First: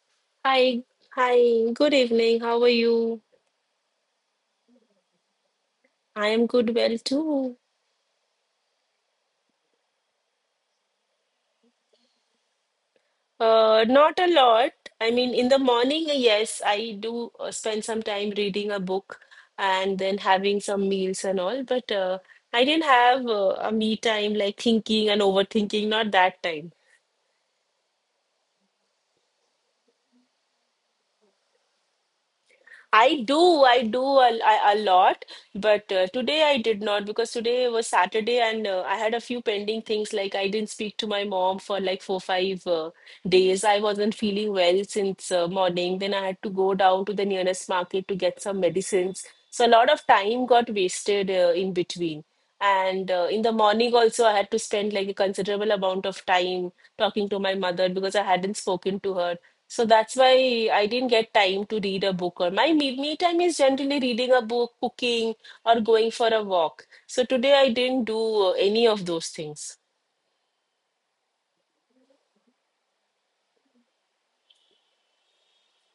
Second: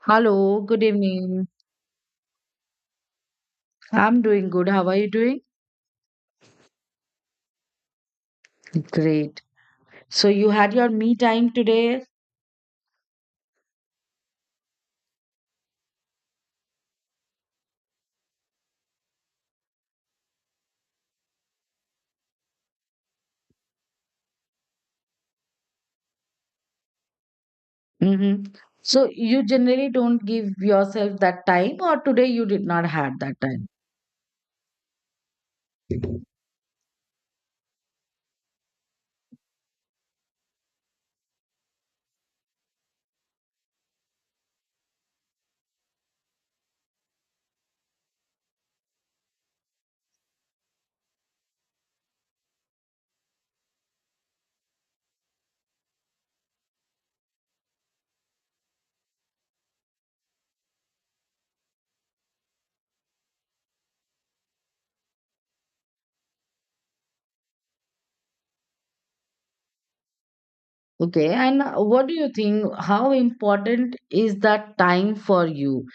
Hello, Hi, good evening. Good evening. How are you? I'm doing good. How are you doing? I am good, well too. Great. So you had your me time today? Not a lot. I mean, in the morning, yes, I do spend some time reading a book and then having some meals and all, but I didn't have a me time like thinking and overthinking, not that time. Mm-hmm. So you generally don't give yourself that time, or today you did not have that time. I do a lot, but today I did not because today was Saturday and I had a few pending things. Like I didn't speak to my mom for like four, five days. I wasn't feeling well since morning. Then I had to go down to the nearest market to get some medicines. So a lot of time got wasted in between. And in the morning also, I had to spend like a considerable amount of time talking to my mother because I hadn't spoken to her, so that's why I didn't get time to read a book. Or my me time is generally reading a book, cooking, or going for a walk. So today I didn't do any of those things. Okay, and what do you think? How important is that time for you?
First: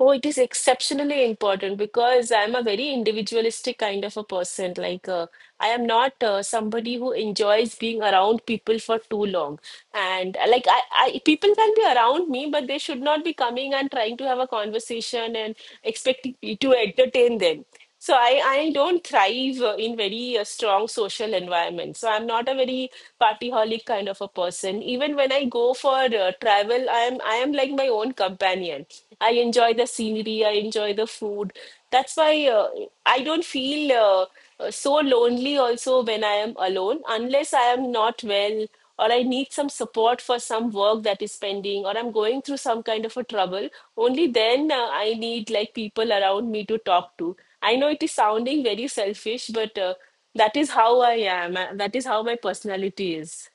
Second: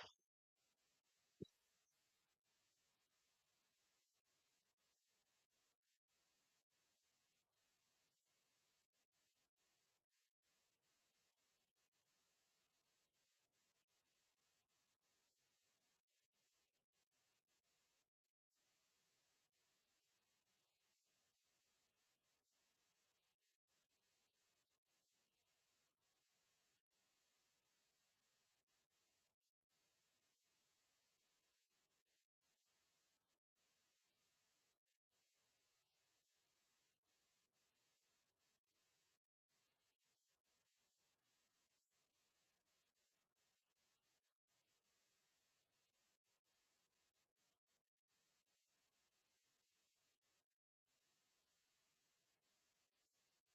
Oh, it is exceptionally important because I'm a very individualistic kind of a person. Like I am not somebody who enjoys being around people for too long. And people can be around me, but they should not be coming and trying to have a conversation and expecting me to entertain them. So I don't thrive in very strong social environment. So I'm not a very partyholic kind of a person. Even when I go for travel, I am like my own companion. I enjoy the scenery. I enjoy the food. That's why I don't feel so lonely also when I am alone, unless I am not well or I need some support for some work that is pending or I'm going through some kind of a trouble. Only then I need like people around me to talk to. I know it is sounding very selfish, but that is how I am. That is how my personality is.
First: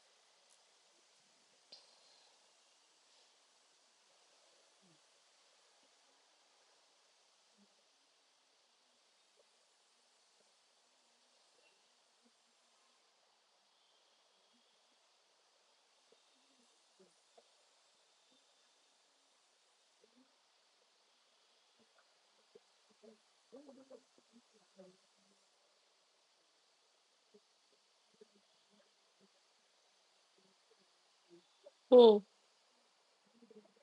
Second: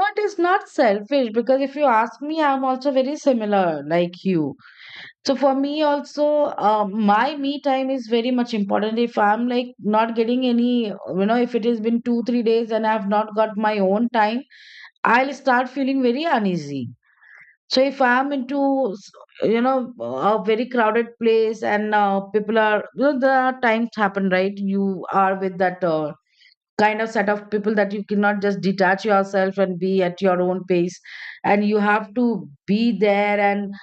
No, it is not selfish because if you ask me, I'm also very similar like you. So for me also, my me time is very much important. If I'm like not getting any, if it has been two, 3 days and I've not got my own time, I'll start feeling very uneasy. So if I'm into a very crowded place and people are, there are times happen, right? You are with that kind of set of people that you cannot just detach yourself and be at your own pace and you have Hmm, to be there and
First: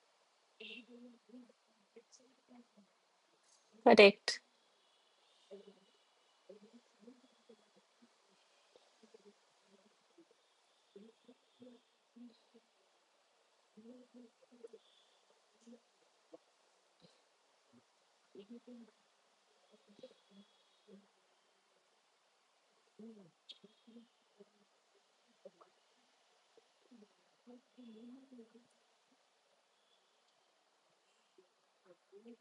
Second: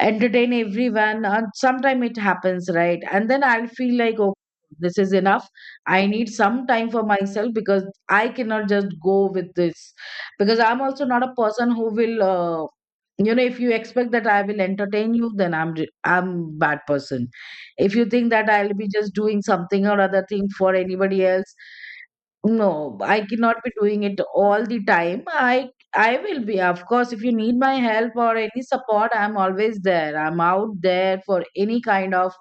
entertain everyone and sometime it happens, right? And then I'll feel like, okay, correct. this is enough. I need some time for myself because I cannot just go with this because I'm also not a person who will if you expect that I will entertain you, then I'm bad person if you think that I'll be just doing something or other thing for anybody else. No, I cannot be doing it all the time. I will be, of course, if you need my help or any support, I'm always there. I'm out there for any kind of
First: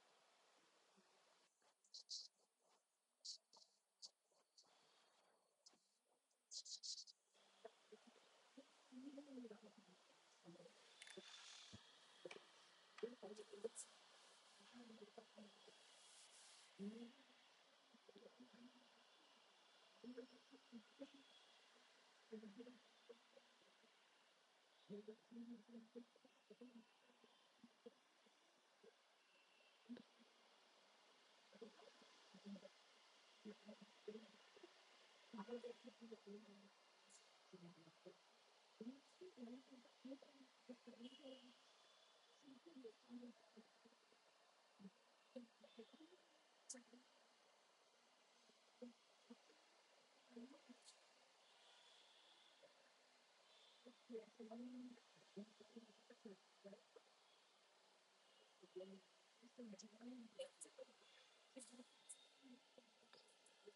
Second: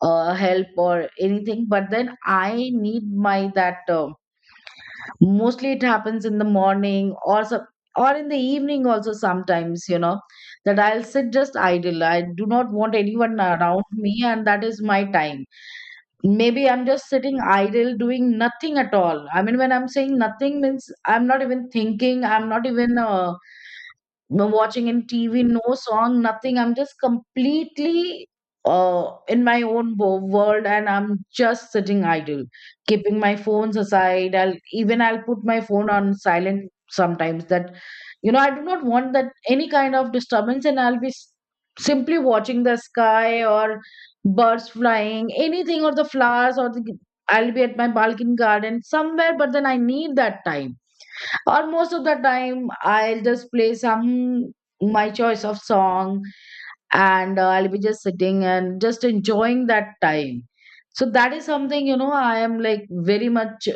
help or anything. But then I need my that mostly it happens in the morning or some, or in the evening also sometimes, that I'll sit just idle. I do not want anyone around me, and that is my time. Maybe I'm just sitting idle doing nothing at all. I mean, when I'm saying nothing means I'm not even thinking, I'm not even no watching in TV, no song, nothing. I'm just completely in my own world, and I'm just sitting idle, keeping my phones aside. I'll put my phone on silent sometimes. I do not want that any kind of disturbance, and I'll be simply watching the sky or birds flying, anything or the flowers or the. I'll be at my balcony garden somewhere, but then I need that time, or most of the time I'll just play some my choice of song and I'll be just sitting and just enjoying that time. So that is something, I am like very much,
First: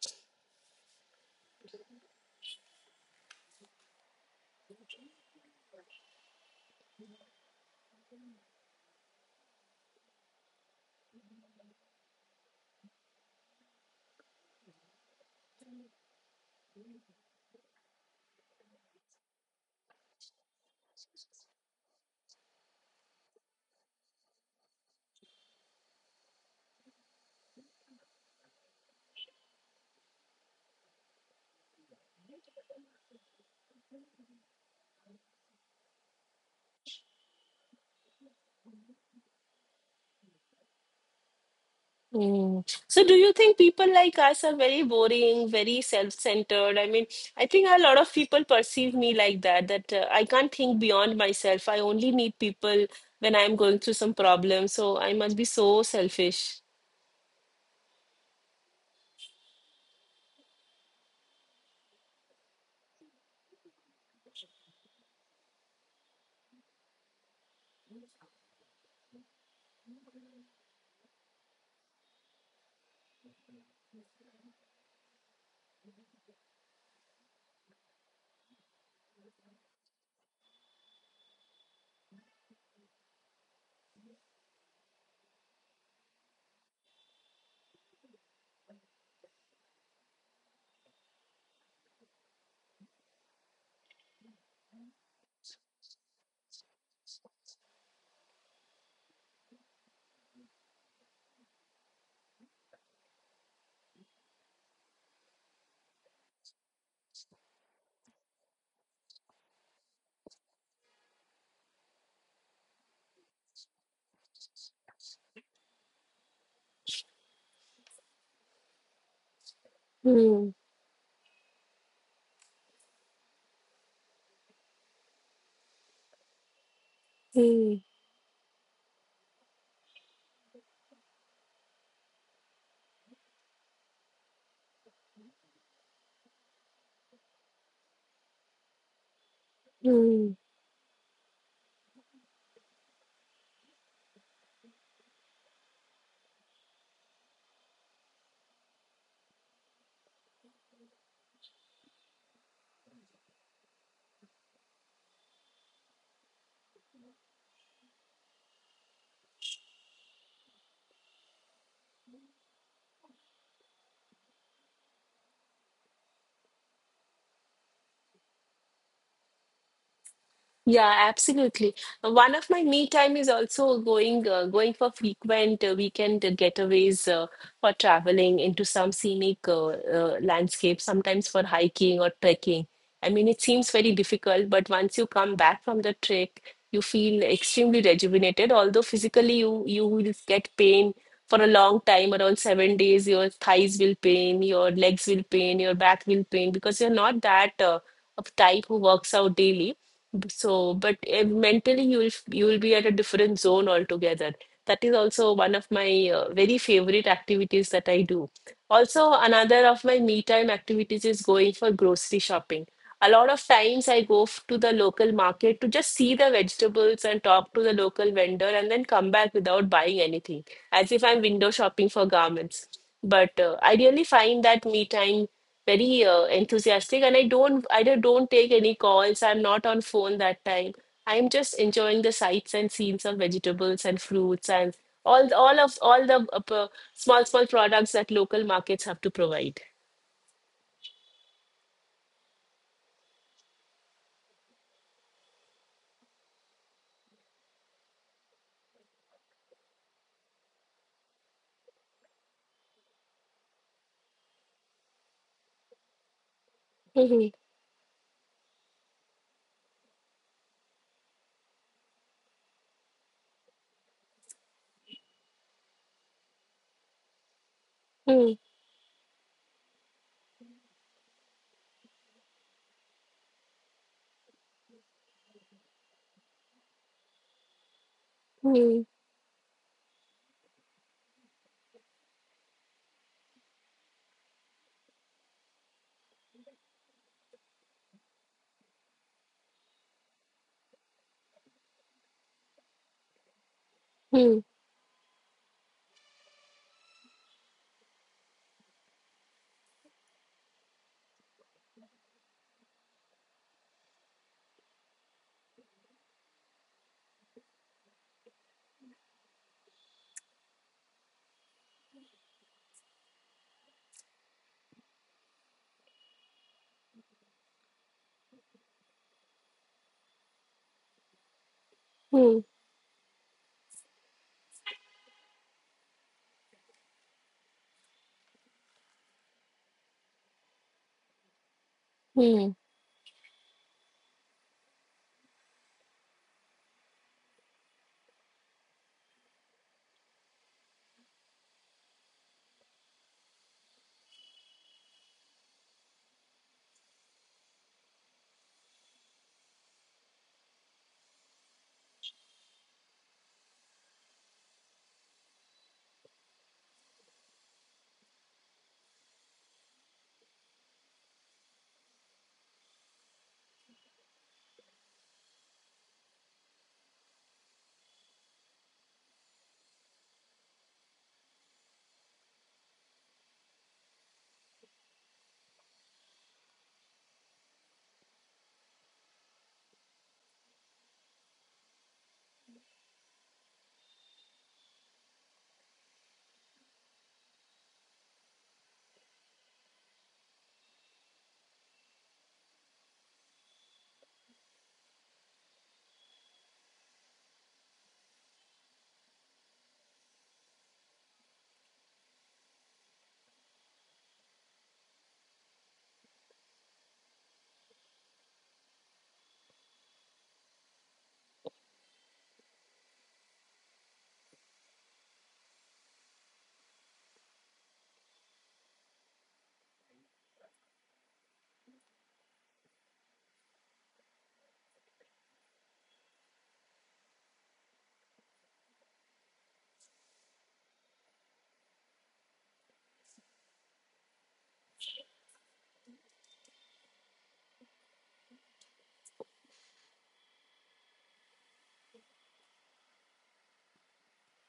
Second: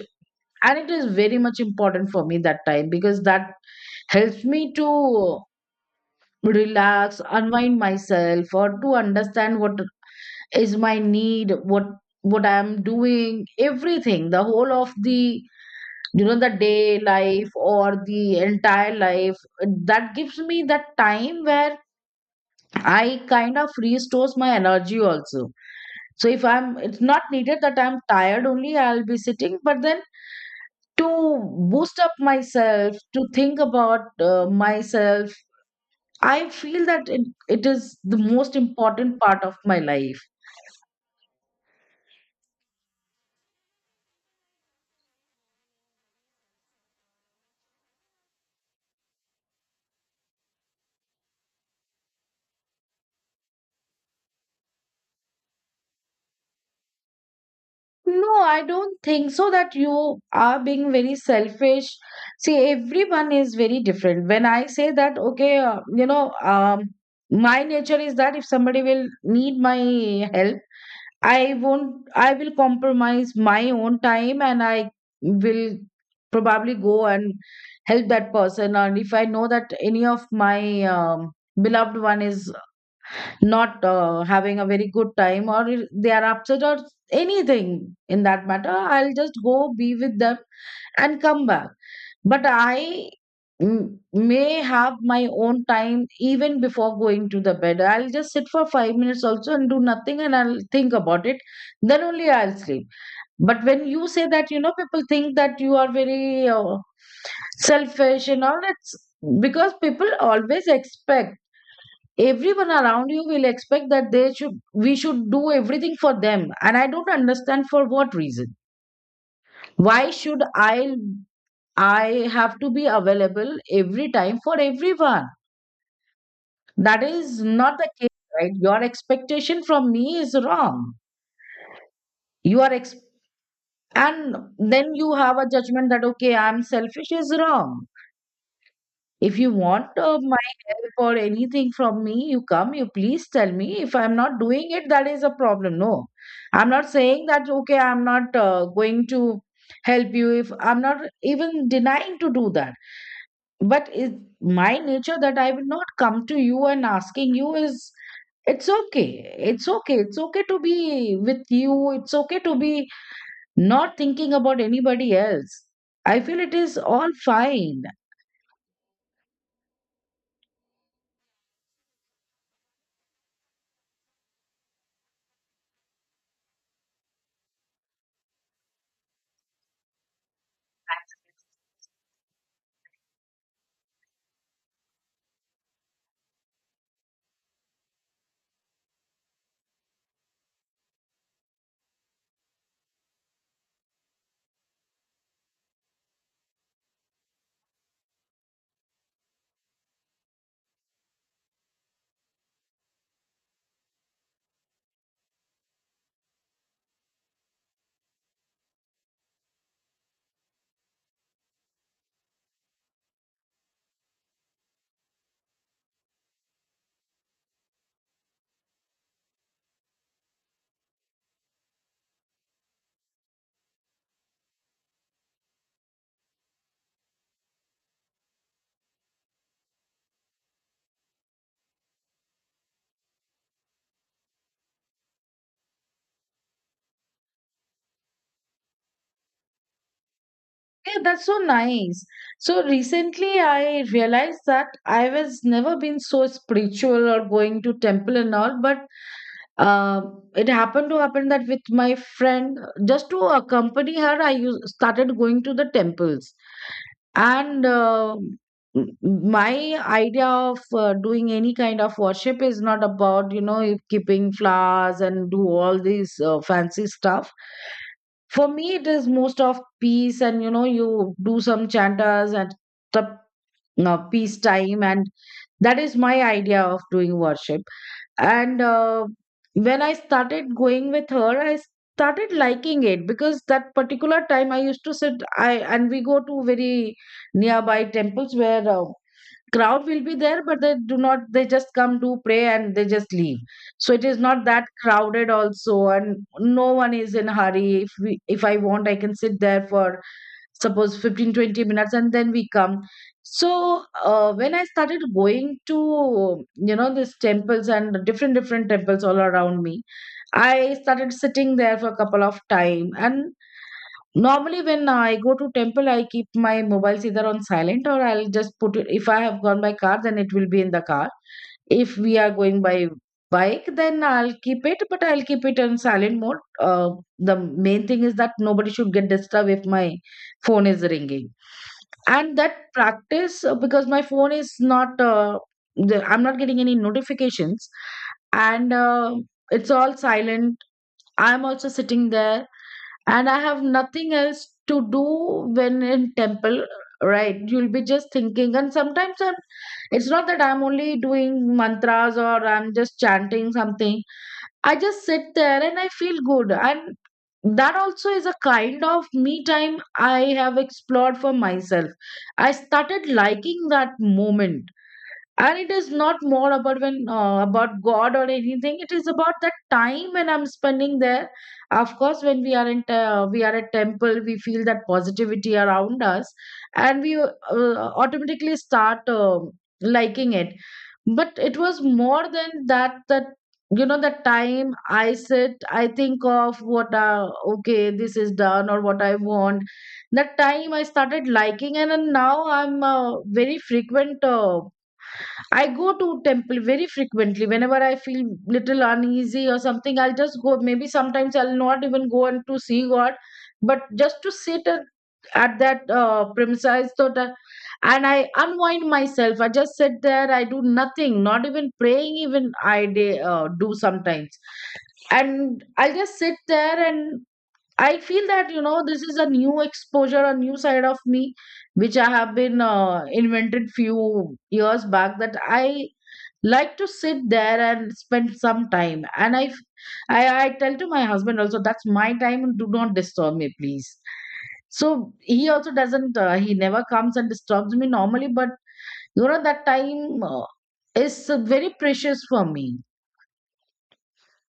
and it is very much important for me that time because that helps me to relax, unwind myself, or to understand what is my need, what I am doing, everything, the whole of the, the day life or the entire life, that gives me that time where I kind of restores my energy also. So if I'm, it's not needed that I'm tired only I'll be sitting, but then to boost up myself to think about myself, I feel that it is the most important part of my life. Hmm. So, do you think people like us are very boring, very self-centered? I mean, I think a lot of people perceive me like that, that I can't think beyond myself. I only need people when I'm going through some problem. So, I must be so selfish. No, I don't think so that you are being very selfish. See, everyone is very different. When I say that, okay, my nature is that if somebody will need my help, I won't, I will compromise my own time and I will probably go and help that person. And if I know that any of my beloved one is not having a very good time or if they are upset or anything in that matter, I'll just go be with them and come back, but I may have my own time even before going to the bed. I'll just sit for 5 minutes also and do nothing and I'll think about it. Then only I'll sleep. But when you say that, you know, people think that you are very selfish and all, it's because people always expect everyone around you will expect that they should we should do everything for them, and I don't understand for what reason. Why should Hmm. I have to be available every time for everyone? That is not the case, right? Your expectation from me is wrong. you are ex- and then you have a judgment that, okay, I'm selfish, is wrong. If you want Hmm. my help or anything from me, you come, you please tell me. If I'm not doing it, that is a problem. No, I'm not saying that, okay, I'm not going to help you. If I'm not even denying to do that. But is my nature that I will not come to you and asking you is, it's okay. It's okay. It's okay to be with you. It's okay to be not thinking about anybody else. I feel it is all fine. Yeah, absolutely. One of my me time is also going for frequent weekend getaways for traveling into some scenic landscape, sometimes for hiking or trekking. I mean, it seems very difficult, but once you come back from the trek, you feel extremely rejuvenated. Although physically you will get pain for a long time, around 7 days, your thighs will pain, your legs will pain, your back will pain because you're not that of type who works out daily, so, but eh, mentally you will you will be at a different zone altogether. That is also one of my very favorite activities that I do. Also, another of my me time activities is going for grocery shopping. A lot of times I go to the local market to just see the vegetables and talk to the local vendor and then come back without buying anything, as if I'm window shopping for garments. But I really find that me time very enthusiastic, and I don't take any calls. I'm not on phone that time. I'm just enjoying the sights and scenes of vegetables and fruits and all the small small products that local markets have to provide. Yeah, that's so nice. So recently I realized that I was never been so spiritual or going to temple and all, but uh, it happened to happen that with my friend, just to accompany her, started going to the temples. Hmm. And my idea of doing any kind of worship is not about, you know, keeping flowers and do all these fancy stuff. Hmm. For me, it is most of peace and, you know, you do some chantas and the peace time and that is my idea of doing worship. And Hmm. When I started going with her, I started liking it because that particular time I used to sit I, and we go to very nearby temples where crowd will be there, but they do not, they just come to pray and they just leave. So it is Hmm. not that crowded also, and no one is in hurry. If we if I want, I can sit there for suppose 15, 20 minutes and then we come. So when I started going to, you know, these temples and different different temples all around me, I started sitting there for a couple of time. And normally, when I go to temple, I keep my mobiles either on silent or I'll just put it. If I have gone by car, then it will be in the car. If we are Hmm. going by bike, then I'll keep it, but I'll keep it on silent mode. The main thing is that nobody should get disturbed if my phone is ringing. And Hmm. that practice, because my phone is not, I'm not getting any notifications, and it's all silent. I'm also sitting there and I have nothing else to do when in temple, right? You'll be just thinking, and it's not that I'm only doing mantras or I'm just chanting something. I just sit there and I feel good, and that also is a kind of me time I have explored for myself. I started liking that moment, and it is not more about when about god or anything. It is about that time when I'm spending there. Of course, when we are we are at temple, we feel that positivity around us and we automatically start liking it. But it was more than that that, you know, the time I sit, I think of what, okay this is done or what I want, that time I started liking. And now I'm a very frequent I go to temple very frequently. Whenever I feel little uneasy or something, I'll just go. Maybe sometimes I'll not even go and to see God, but just to sit at that premises so that, and I unwind myself. I just sit there. I do nothing, not even praying. Even I do sometimes, and I'll just sit there and I feel that, you know, this is a new exposure, a new side of me, which I have been invented few years back. That I like to sit there and spend some time, and I, f- I tell to my husband also, that's my time, do not disturb me please. So he also doesn't he never comes and disturbs me normally, but, you know, that time is very precious for me.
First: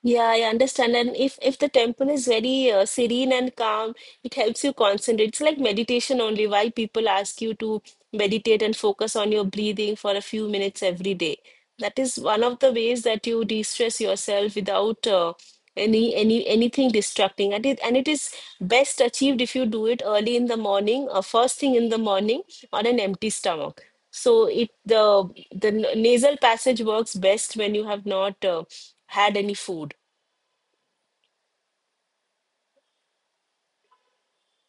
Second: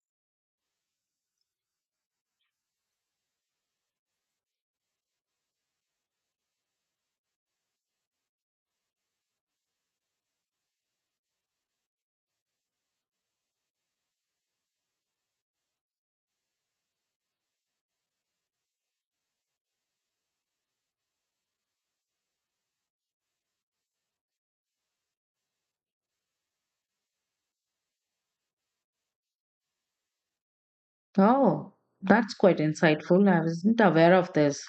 Yeah, I understand. And if the temple is very serene and calm, it helps you concentrate. It's like meditation only. Why people ask you to meditate and focus on your breathing for a few minutes every day. That is one of the ways that you de-stress yourself without any anything distracting. And it is best achieved if you do it early in the morning or first thing in the morning on an empty stomach. So it the nasal passage works best when you have not had any food. Oh, that's quite insightful. I wasn't aware of this.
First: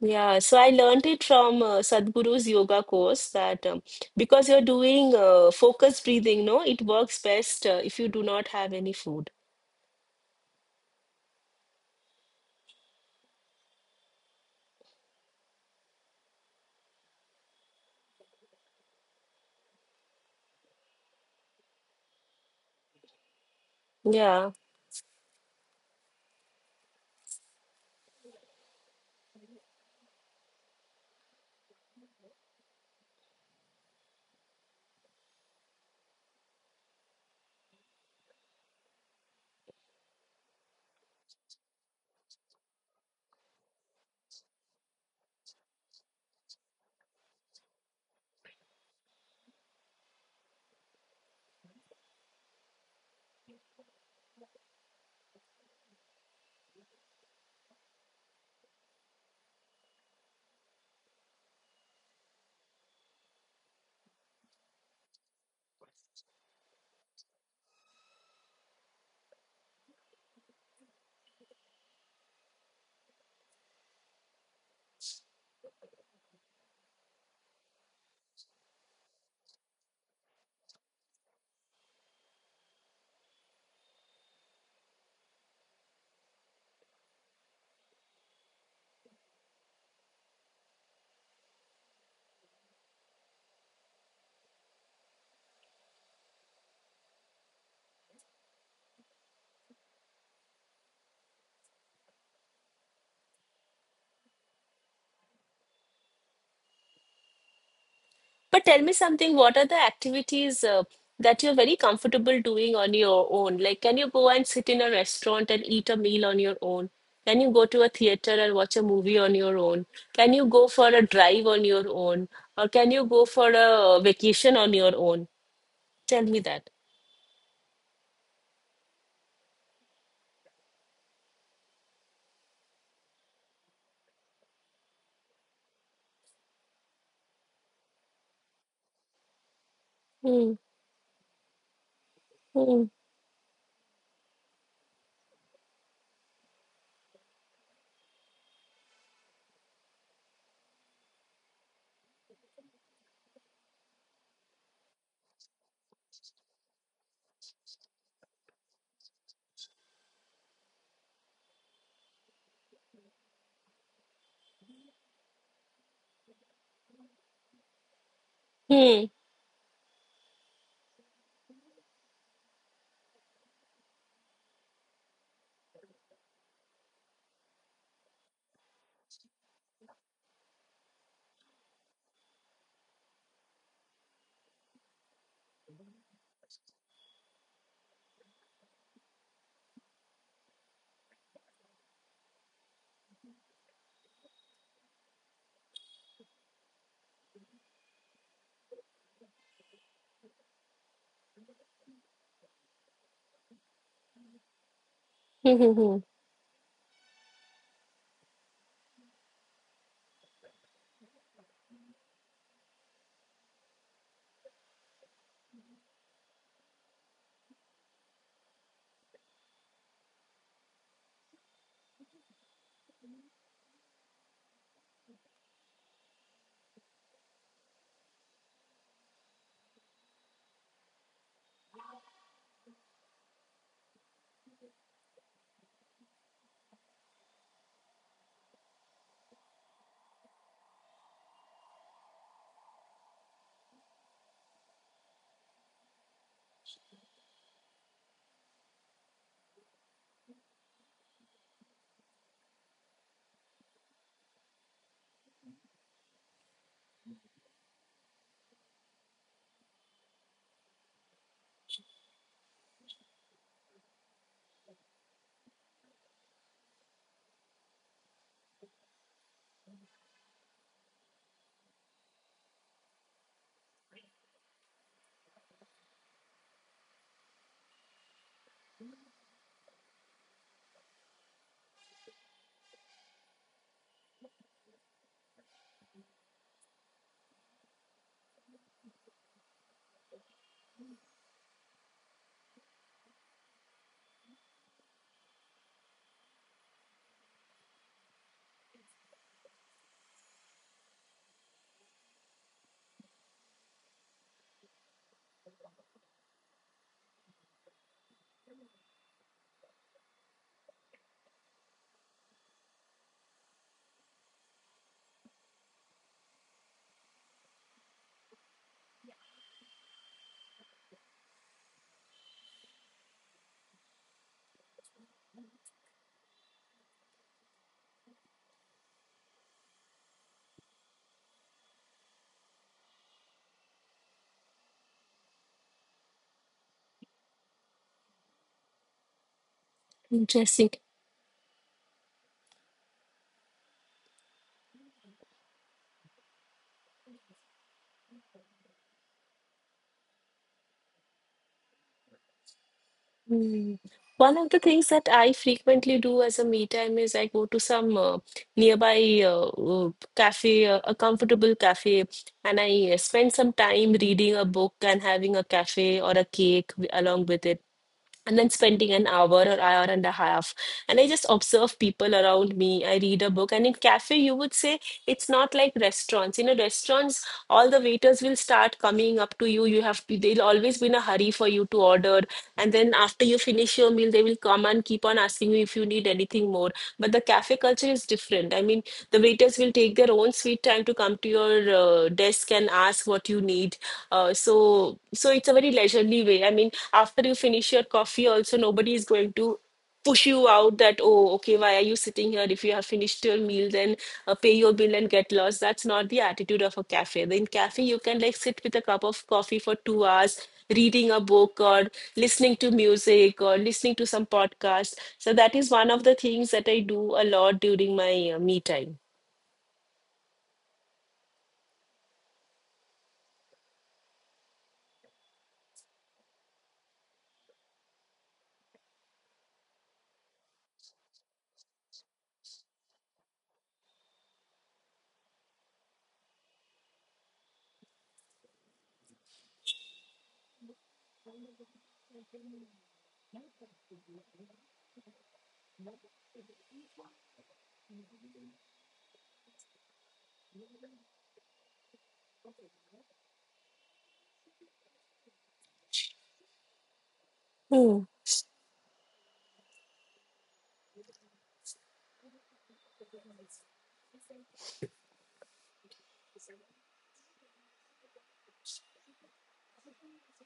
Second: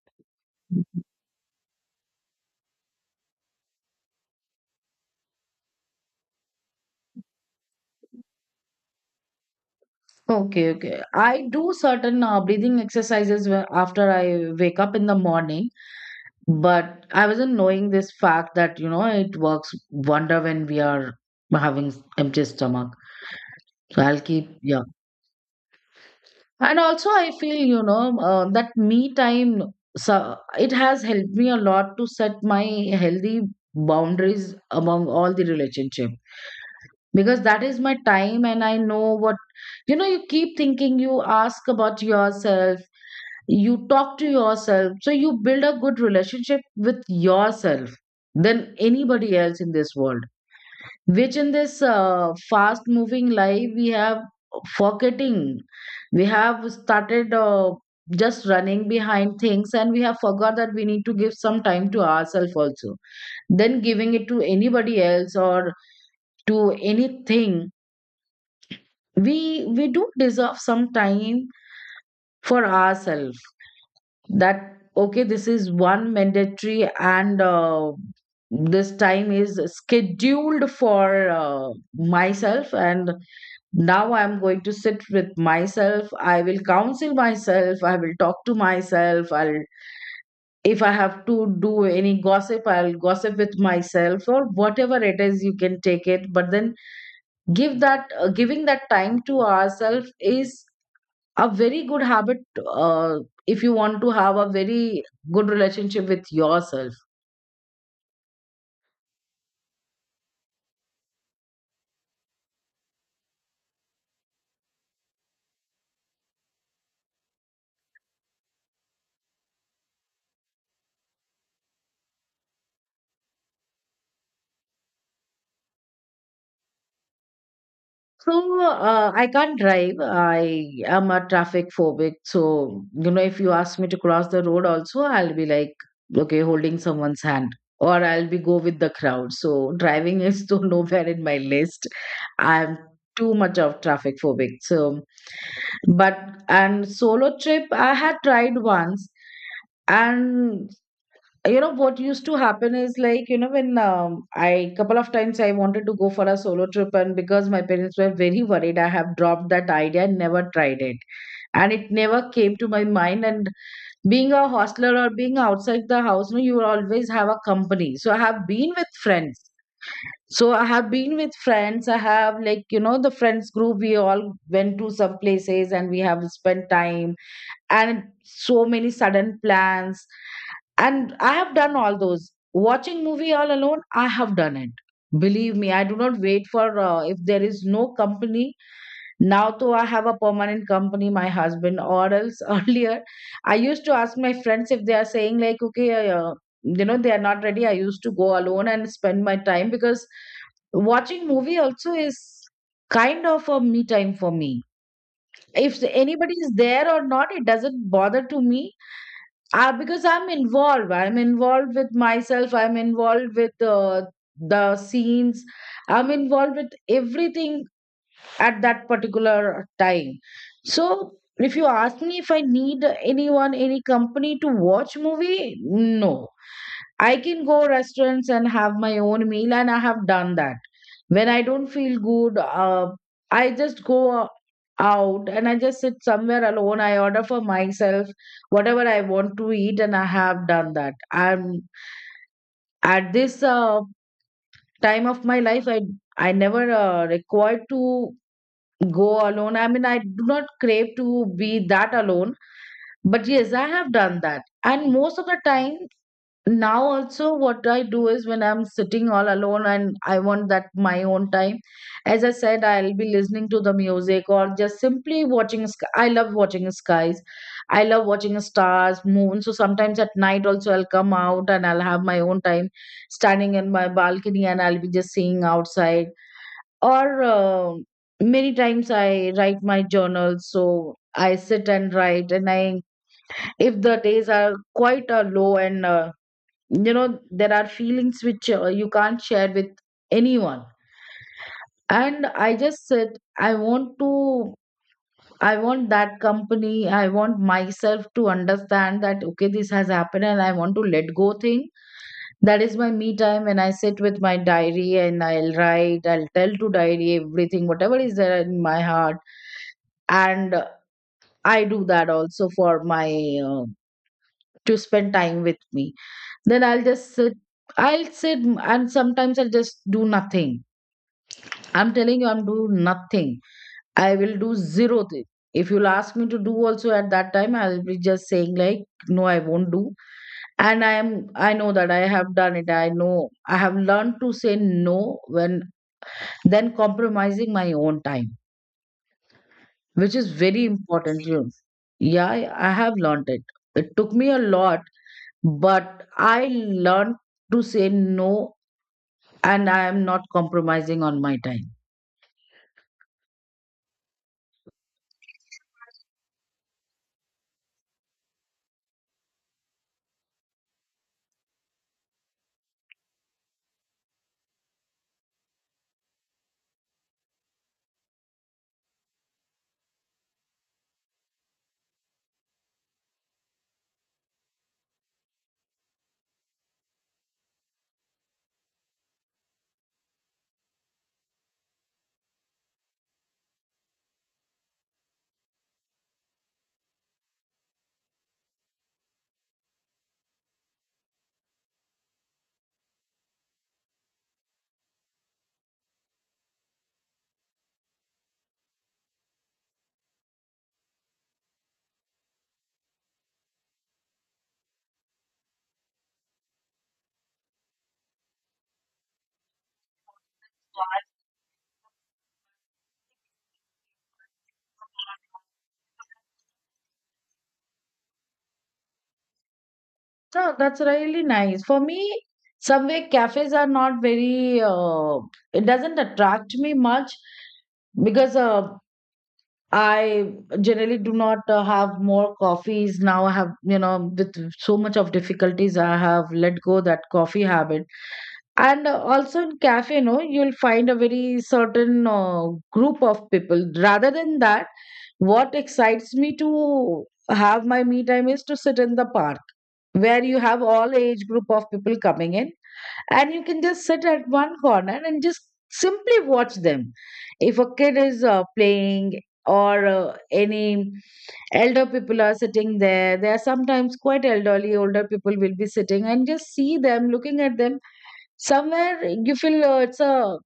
Yeah, so I learned it from Sadhguru's yoga course that because you're doing focused breathing, no, it works best if you do not have any food. Okay, okay. I do certain breathing exercises where after I wake up in the morning. But I wasn't knowing this fact that, you know, it works wonder when we are having empty stomach. So I'll keep, Yeah. yeah. And also, I feel, that me time, so it has helped me a lot to set my healthy boundaries among all the relationship, because that is my time and I know what, you keep thinking, you ask about yourself, you talk to yourself, so you build a good relationship with yourself than anybody else in this world, which in this fast moving life we have forgetting, we have started just running behind things, and we have forgot that we need to give some time to ourselves also then giving it to anybody else or to anything. We do deserve some time for ourselves, that okay, this is one mandatory, and this time is scheduled for myself. And now I'm going to sit with myself, I will counsel myself, I will talk to myself, I'll, if I have to do any gossip, I'll gossip with myself or whatever it is, you can take it, but then give that giving that time to ourselves is a very good habit, uh, if you want to have a very good relationship with yourself. But tell me something, what are the activities that you're very comfortable doing on your own? Like, can you go and sit in a restaurant and eat a meal on your own? Can you go to a theater and watch a movie on your own? Can you go for a drive on your own? Or can you go for a vacation on your own? Tell me that. So I can't drive. I am a traffic phobic. So, you know, if you ask me to cross the road also, I'll be like, okay, holding someone's hand, or I'll be go with the crowd. So driving is Hmm. to nowhere in my list. I'm Hmm. too much of traffic phobic. So, but, and solo trip I had tried once, and you know what used to happen is like, you know when I, couple of times I wanted to go for a solo trip, and because my parents were very worried, I have dropped that idea and never tried it. And it never came to my mind, and being a hostler or being outside the house, no, you will always have a company, so I have been with Hmm. friends, I have, like, you know, the friends group, we all went to some places and we have spent time. And so many sudden plans, and I have done all those, watching movie all alone, I have done it, believe me. I do not wait for, if there is no company. Now though I have a permanent company, my husband, or else earlier I used to ask my friends, if they are saying like, okay, you know, they are not ready, I used to go alone and spend my time because watching movie also is kind of a me time for me. If Mm-hmm. anybody is there or not, it doesn't bother to me, because I'm involved with myself, I'm involved with the scenes, I'm involved with everything at that particular time. So if you ask me if I need anyone, any company to watch movie, no. I can go restaurants and have my own meal, and I have done that. When I don't feel good, I just go out and I just sit somewhere alone. I order for myself whatever I want to eat, and I have done that. I'm at this time of my life. I never required to go alone. I mean, I do not crave to be that alone. But yes, I have done that, and most of the time now also, what I do is, when I'm sitting all alone and I want that my own time, as I said, I'll be listening to the music or just simply watching I love watching skies, I love watching stars, moon. So sometimes at night also, I'll come out and I'll have my own time standing in my balcony, and I'll be just seeing outside. Or many times I write my journal, so I sit and write, and I if the days are quite low, and, you know, there are feelings which you can't share with anyone, and I just said, I want to, I want that company, I want myself to understand that okay, this has happened and I want to let go thing. That is my me time, when I sit with my diary and I'll write, I'll tell to diary everything whatever is there in my heart. And I do that also for my, uh, to spend time with me. Then I'll just sit. I'll sit and sometimes I'll just do nothing. I'm telling you, I'm doing nothing. I will do zero thing. If you'll ask me to do also at that time, I'll be just saying like, no, I won't do. And I am, I know that I have done it. I know I have learned to say no when then compromising my own time, which is very Interesting. important. You know. Yeah, I have learned it. It took me a lot, but I learned to say no, and I am not compromising on my time. Mm. One of the things that I frequently do as a me time is I go to some nearby cafe, a comfortable cafe, and I spend some time reading a book and having a cafe or a along with it, and then spending an hour or hour and a half, and I just observe people around me. I read a book, and in cafe, you would say it's not like restaurants. You know, restaurants, all the waiters will start coming up to you. You have to, they'll always be in a hurry for you to order, and then after you finish your meal, they will come and keep on asking you if you need anything more. But the cafe culture is different. I mean, the waiters will take their own sweet time to come to your desk and ask what you need. So it's a very leisurely way. I mean, after you finish your coffee also, nobody is going to push you out that oh, okay, why are you sitting here? If you have finished your meal, then pay your bill and get lost. That's not the attitude of a cafe. In cafe, you can like sit with a cup of coffee for 2 hours reading a book or listening to music or listening to some podcast. So that is one of the things that I do a lot during my me time. So that's really nice. For me, somewhere cafes are not very, it doesn't attract me much because, I generally do not have more coffees. Now I have, you know, with so much of difficulties, I have let go that coffee habit. And also in cafe, you know, you'll find a very certain group of people. Rather than that, what excites me to have my me time is to sit in the park, where you have all age group of people coming in, and you can just sit at one corner and just simply watch them. If a kid is playing, or any elder people are sitting there, they are sometimes quite elderly, older people will be sitting, and just see them, looking at them, somewhere you feel, it's a,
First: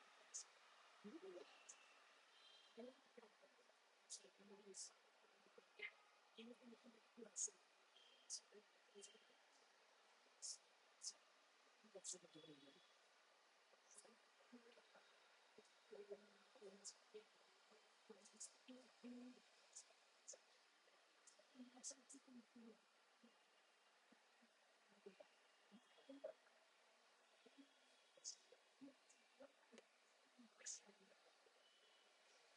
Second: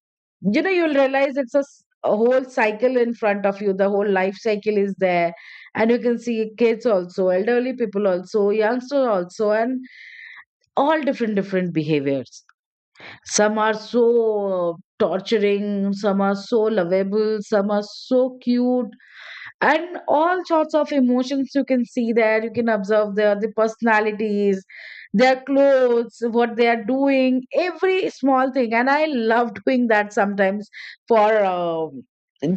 you know, you'll realize it's a, a whole cycle in front of you, the whole life cycle is there. And you can see kids also, elderly people also, youngsters also, and all different different behaviors. Some are so torturing, some are so lovable, some are so cute. And all sorts of emotions you can see there, you can observe the personalities, their clothes, what they are doing, every small thing. And I love doing that sometimes. For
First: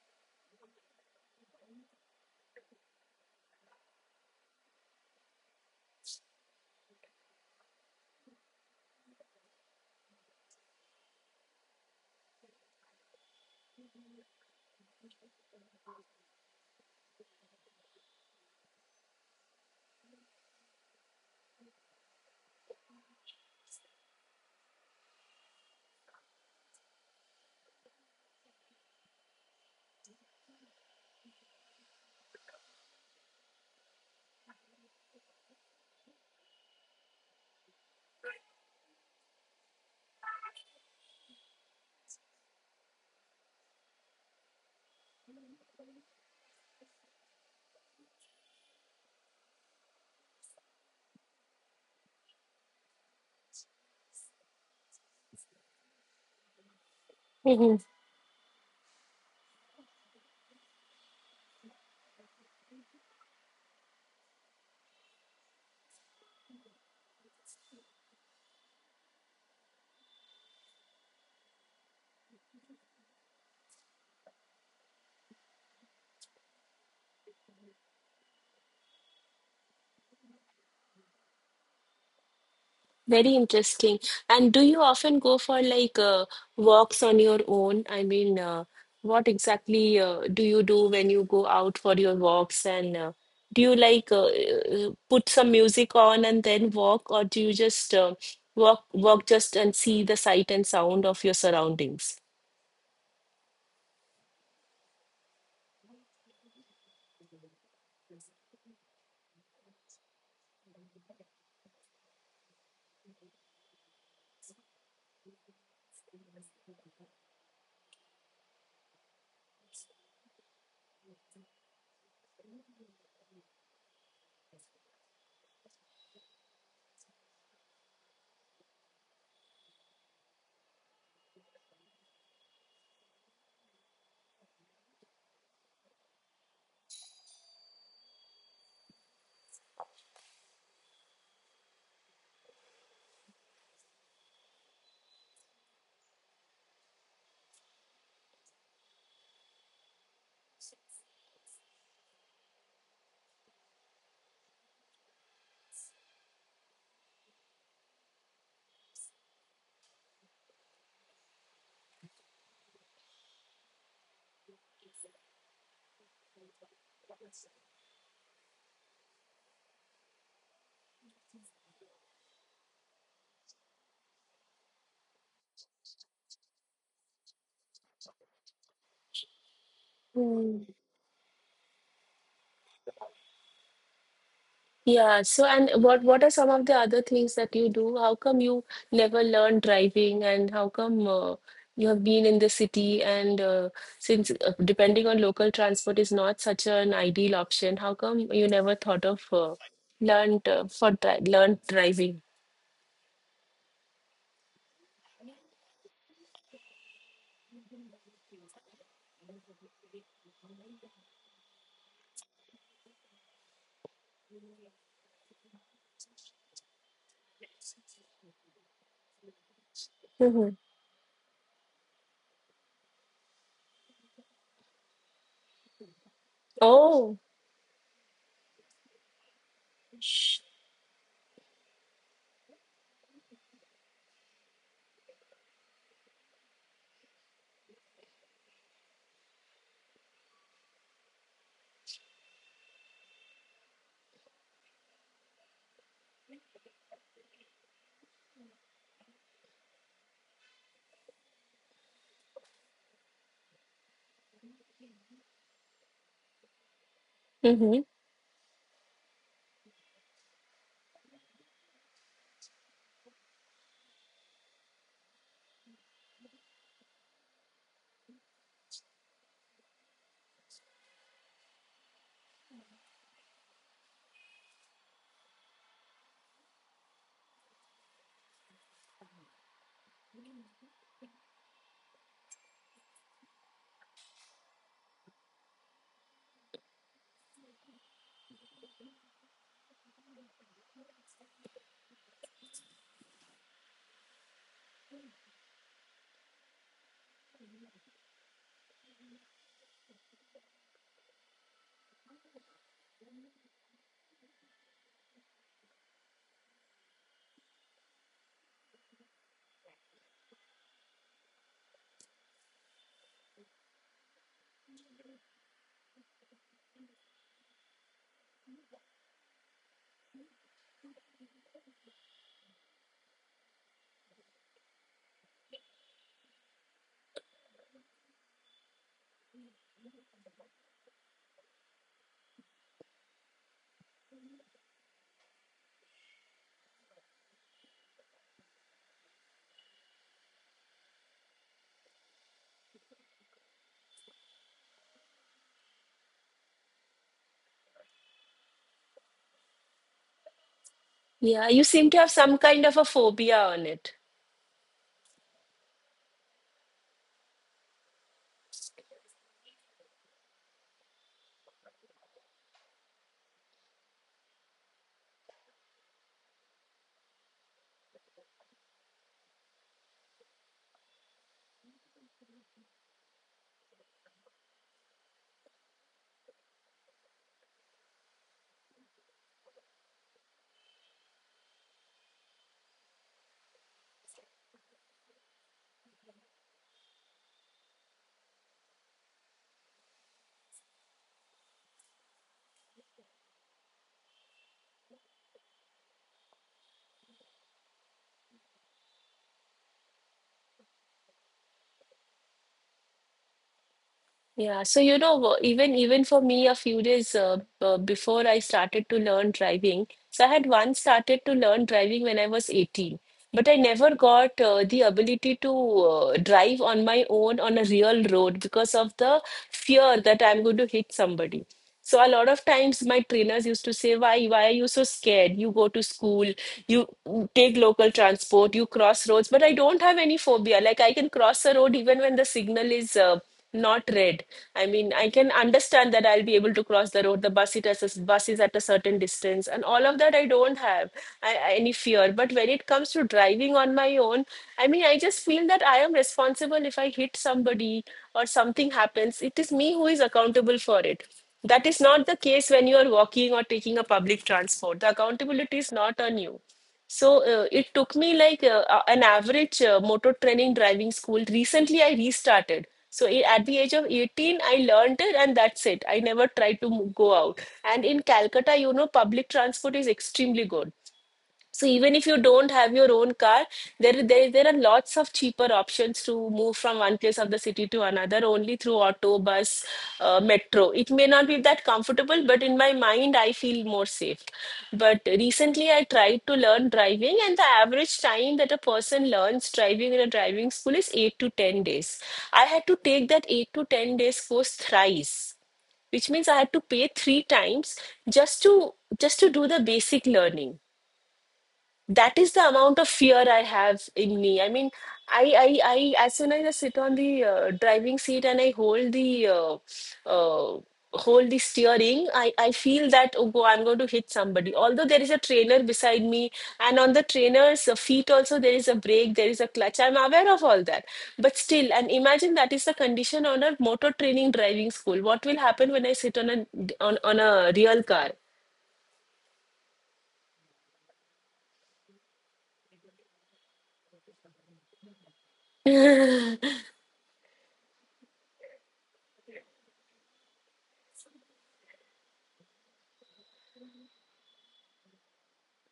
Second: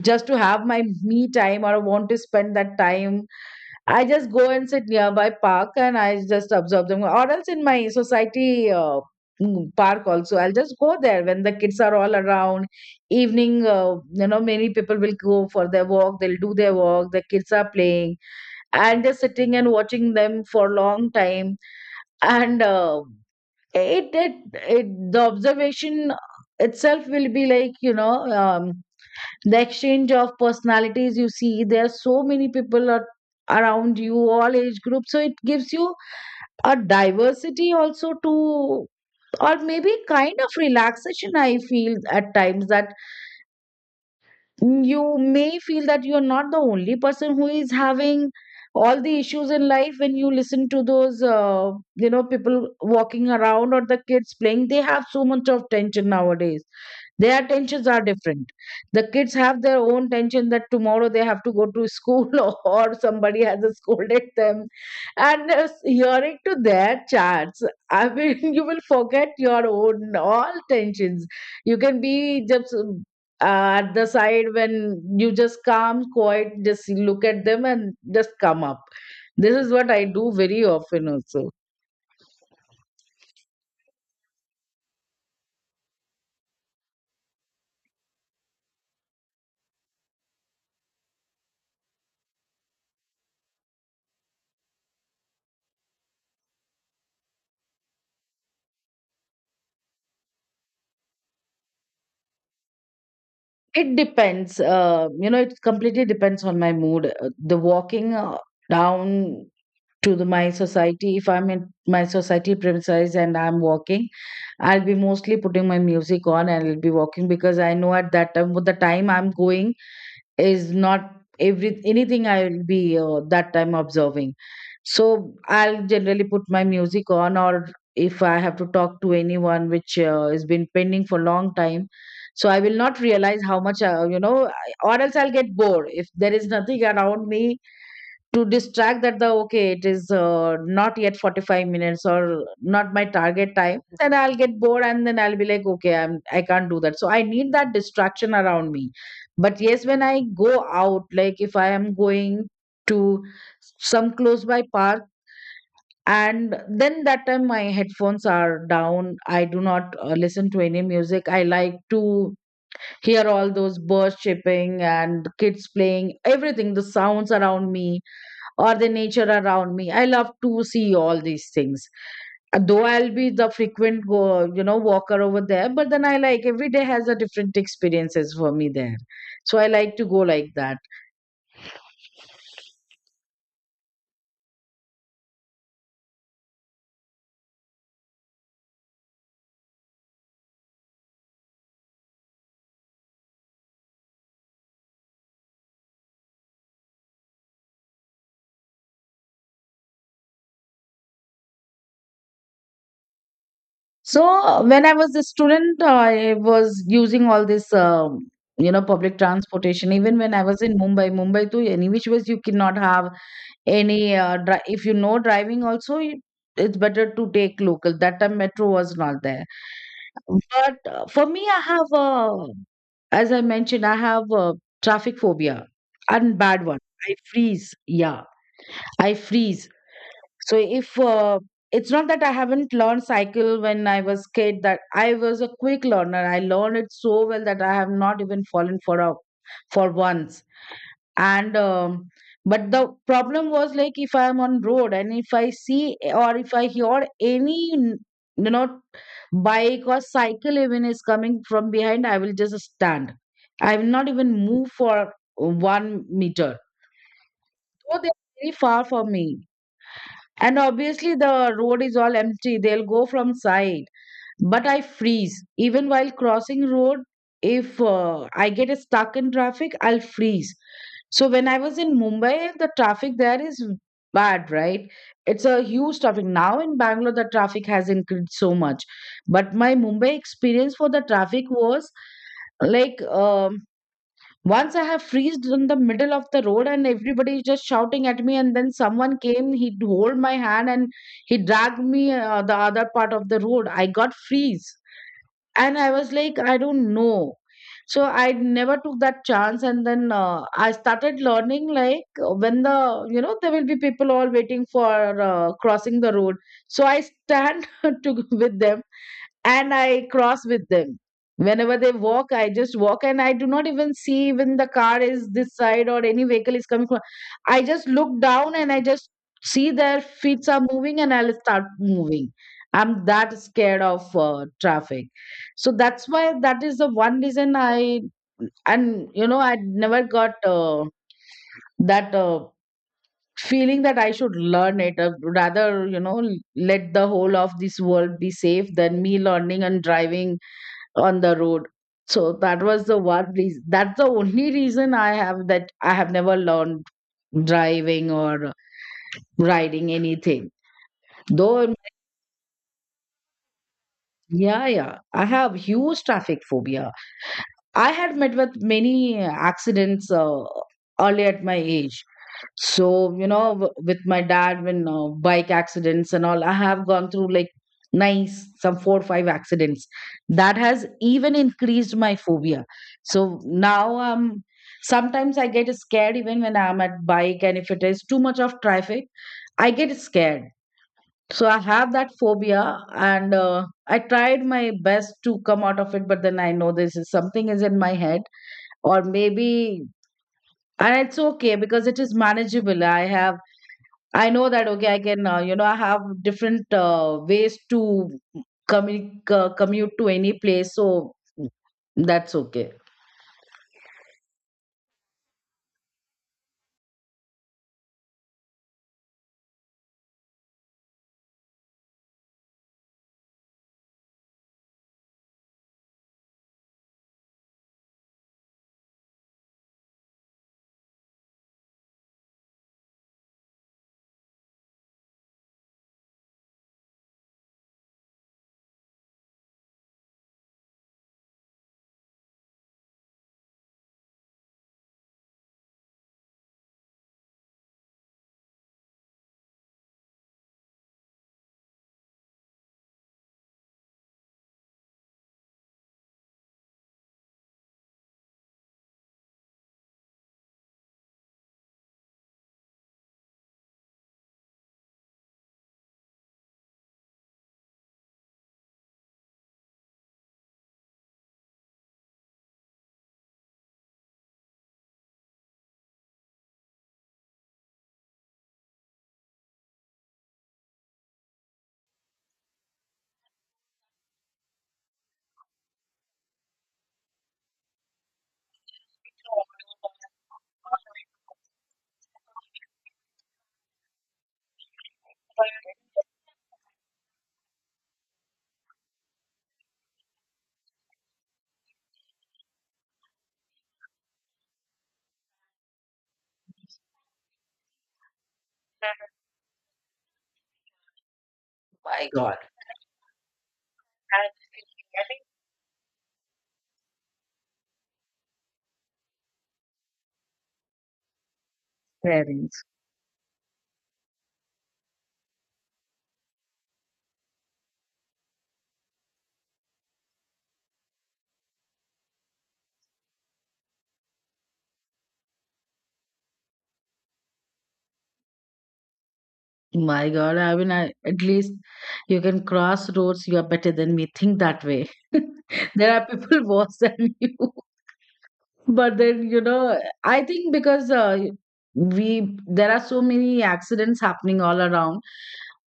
just to have my me time, or I want to spend that time, I just go and sit nearby park, and I just observe them. Or else in my society, park also, I'll just go there when the kids are all around. Evening, you know, many people will go for their walk. They'll do their walk. The kids are playing, and just sitting and watching them for a long time. And it, it, it, the observation itself will be like, you know, um, the exchange of personalities, you see there are so many people around you, all age groups, so it gives you a diversity also to, or maybe kind of relaxation, I feel at times, that you may feel that you are not the only person who is having all the issues in life, when you listen to those, you know, people walking around or the kids playing, they have so much of tension nowadays. Their Hmm. tensions are different. The kids have their own tension that tomorrow they have to go to school, or somebody has scolded them. And hearing to their chats, I mean, you will forget your own all tensions. You can be just at the side, when you just calm, quiet, just look at them and just come up. This is what I do very often also. Very interesting. And do you often go for like walks on your own? I mean, what exactly do you do when you go out for your walks? And do you like put some music on and then walk, or do you just walk walk just and see the sight and sound of your surroundings? It depends, you know, it completely depends on my mood. The walking down to the my society, if I'm in my society premises and I'm walking, I'll be mostly putting my music on and I'll be walking, because I know at that time, with the time I'm going, is not every anything I will be, that time, observing. So I'll generally put my music on, or if I have to talk to anyone which has been pending for long time, so I will not realize how much, you know, or else I'll get bored if there is nothing around me to distract, that the okay, it is not yet 45 minutes or not my target time, then I'll get bored and then I'll be like, okay, I can't do that, so I need that distraction around me. But yes, when I go out, like if I am going to some close by park, and then that time my headphones are down, I do not listen to any music, I like to hear all those birds chirping and kids playing, everything, the sounds around me, or the nature around me. I love to see all these things. Though I'll be the frequent go, you know, walker over there, but then I like, every day has a different experiences for me there. So I like to go like that. Yeah, so and what are some of the other things that you do? How come you never learned driving, and how come you have been in the city, and since depending on local transport is not such an ideal option, how come you never thought of learned driving? So when I was a student, I was using all this, you know, public transportation. Even when I was in Mumbai, Mumbai too, any which ways you cannot have any if you know driving also, it's better to take local. That time metro was not there. Hmm. But for me, I have as I mentioned, I have traffic phobia and bad one. I Oh, freeze. Yeah, I freeze. So if it's not that I haven't learned cycle when I was kid, that I was a quick learner. I learned it so well that I have not even fallen for a for once, and but the problem was like if I am on road and if I see or if I hear any bike or cycle even is coming from behind, I will just stand. I will not even move for 1 meter, mm-hmm. so they're very far from me, and obviously the road is all empty, they'll go from side. But I freeze. Even while crossing road, if I get stuck in traffic, I'll freeze. So when I was in Mumbai, the traffic there is bad, right? It's a huge traffic. Now in Bangalore, the traffic has increased so much. But my Mumbai experience for the traffic was like once I have freezed in the middle of the road and everybody is just shouting at me, and then someone came, he hold my hand and he dragged me the other part of the road. I got freeze and I was like I don't know, so I never took that chance. And then I started learning like when the, there will be people all waiting for crossing the road, so I stand to with them, and I cross with them. Whenever they walk, I just walk, and I do not even see when the car is this side or any vehicle is coming from. I just look down and I just see their feet are moving and I'll start moving. I'm that scared of traffic. So that's why that is the one reason I, and you know, I never got that feeling that I should learn it. Rather, you know, let the whole of this world be safe than me learning and driving on the road. So that was the one reason, that's the only reason I have, that I have never learned driving or riding anything Yeah, you though. seem to have some kind of a phobia on it. Yeah, yeah, I have huge traffic phobia. I had met with many accidents early at my age. So, you know, with my dad, when bike accidents and all, I have gone through like nice, some four or five accidents. That has even increased my phobia. So now sometimes I get scared even when I'm at bike, and if it is too much of traffic, I get scared. So I have that phobia, and I tried my best to come out of it, but then I know this is something is in my head, or maybe, and it's okay because it is manageable. I know that okay, I can you know, I have different ways to commute to any place, so that's okay. Yeah, so you know, even even for me, a few days before I started to learn driving, so I had once started to learn driving when I was 18, but I never got the ability to drive on my own on a real road because of the fear that I'm going to hit somebody, so a lot of times my trainers used to say why are you so scared, you go to school, you take local transport, you cross roads, but I don't have any phobia. Like, I can cross a road even when the signal is not red. I mean, I can understand that I'll be able to cross the road. The bus is at a certain distance, and all of that I don't have any fear. But when it comes to driving on my own, I mean, I just feel that I am responsible if I hit somebody or something happens. It is me who is accountable for it. That is not the case when you are walking or taking a public transport. The accountability is not on you. So it took me like an average motor training driving school. Recently, I restarted. So at the age of 18, I learned it, and that's it. I never tried to go out. And in Calcutta, you know, public transport is extremely good. So even if you don't have your own car, there are lots of cheaper options to move from one place of the city to another only through auto, bus, metro. It may not be that comfortable, but in my mind, I feel more safe. But recently, I tried to learn driving, and the average time that a person learns driving in a driving school is 8 to 10 days. I had to take that 8 to 10 days course thrice, which means I had to pay 3 times just to just to do the basic learning. My That is God, the amount of fear I have in me. I mean, I, I, I, as soon as I sit on the driving seat and I uh, hold the steering, I parents. feel that oh, go, I'm going to hit somebody. Although there is a trainer beside me, and on the trainer's feet also there is a brake, there is a clutch. I'm aware of all that, but still, and imagine that is the condition on a motor training driving school. What will happen when I sit on on a real car? My God, I mean, I, at least you can cross roads. You are better than me. Think that way. There are people worse than you, but then you know I think because we there are so many accidents happening all around,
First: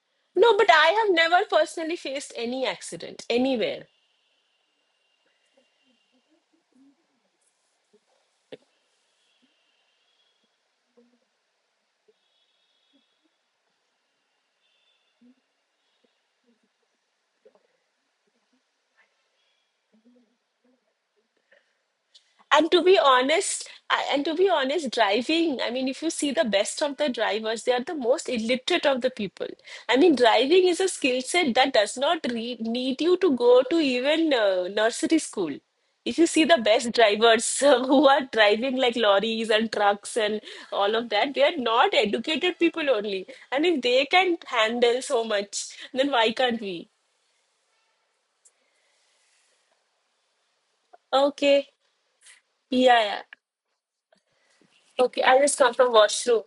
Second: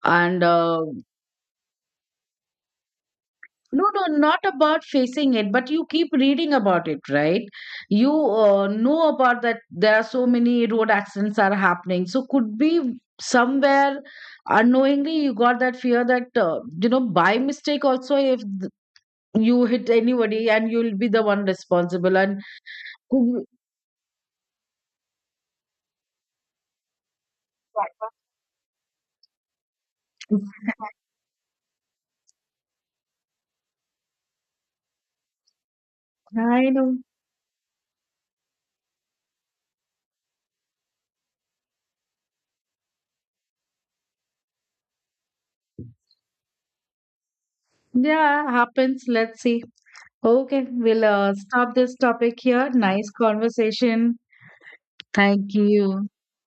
and No, but I have never personally faced any accident no, anywhere. no, not about facing it, but you keep reading about it, right? You know about that there are so many road accidents are happening. So could be somewhere unknowingly you got that fear that you know, by mistake also if you hit anybody and you'll be the one responsible, and And to be could honest, and to be honest, driving, I mean, if you see the best of the drivers, they are the most illiterate of the people. I mean, driving is be- a skill set that does not re need you to go to even nursery school. If you see the I best know. drivers who are driving like lorries and trucks and all of that, they are not educated people only. And if they can handle so much, then why can't we? Yeah, happens. Let's see. Okay, we'll Okay. stop this topic here. Yeah, Nice yeah. conversation. Okay, I Thank just come from you. washroom.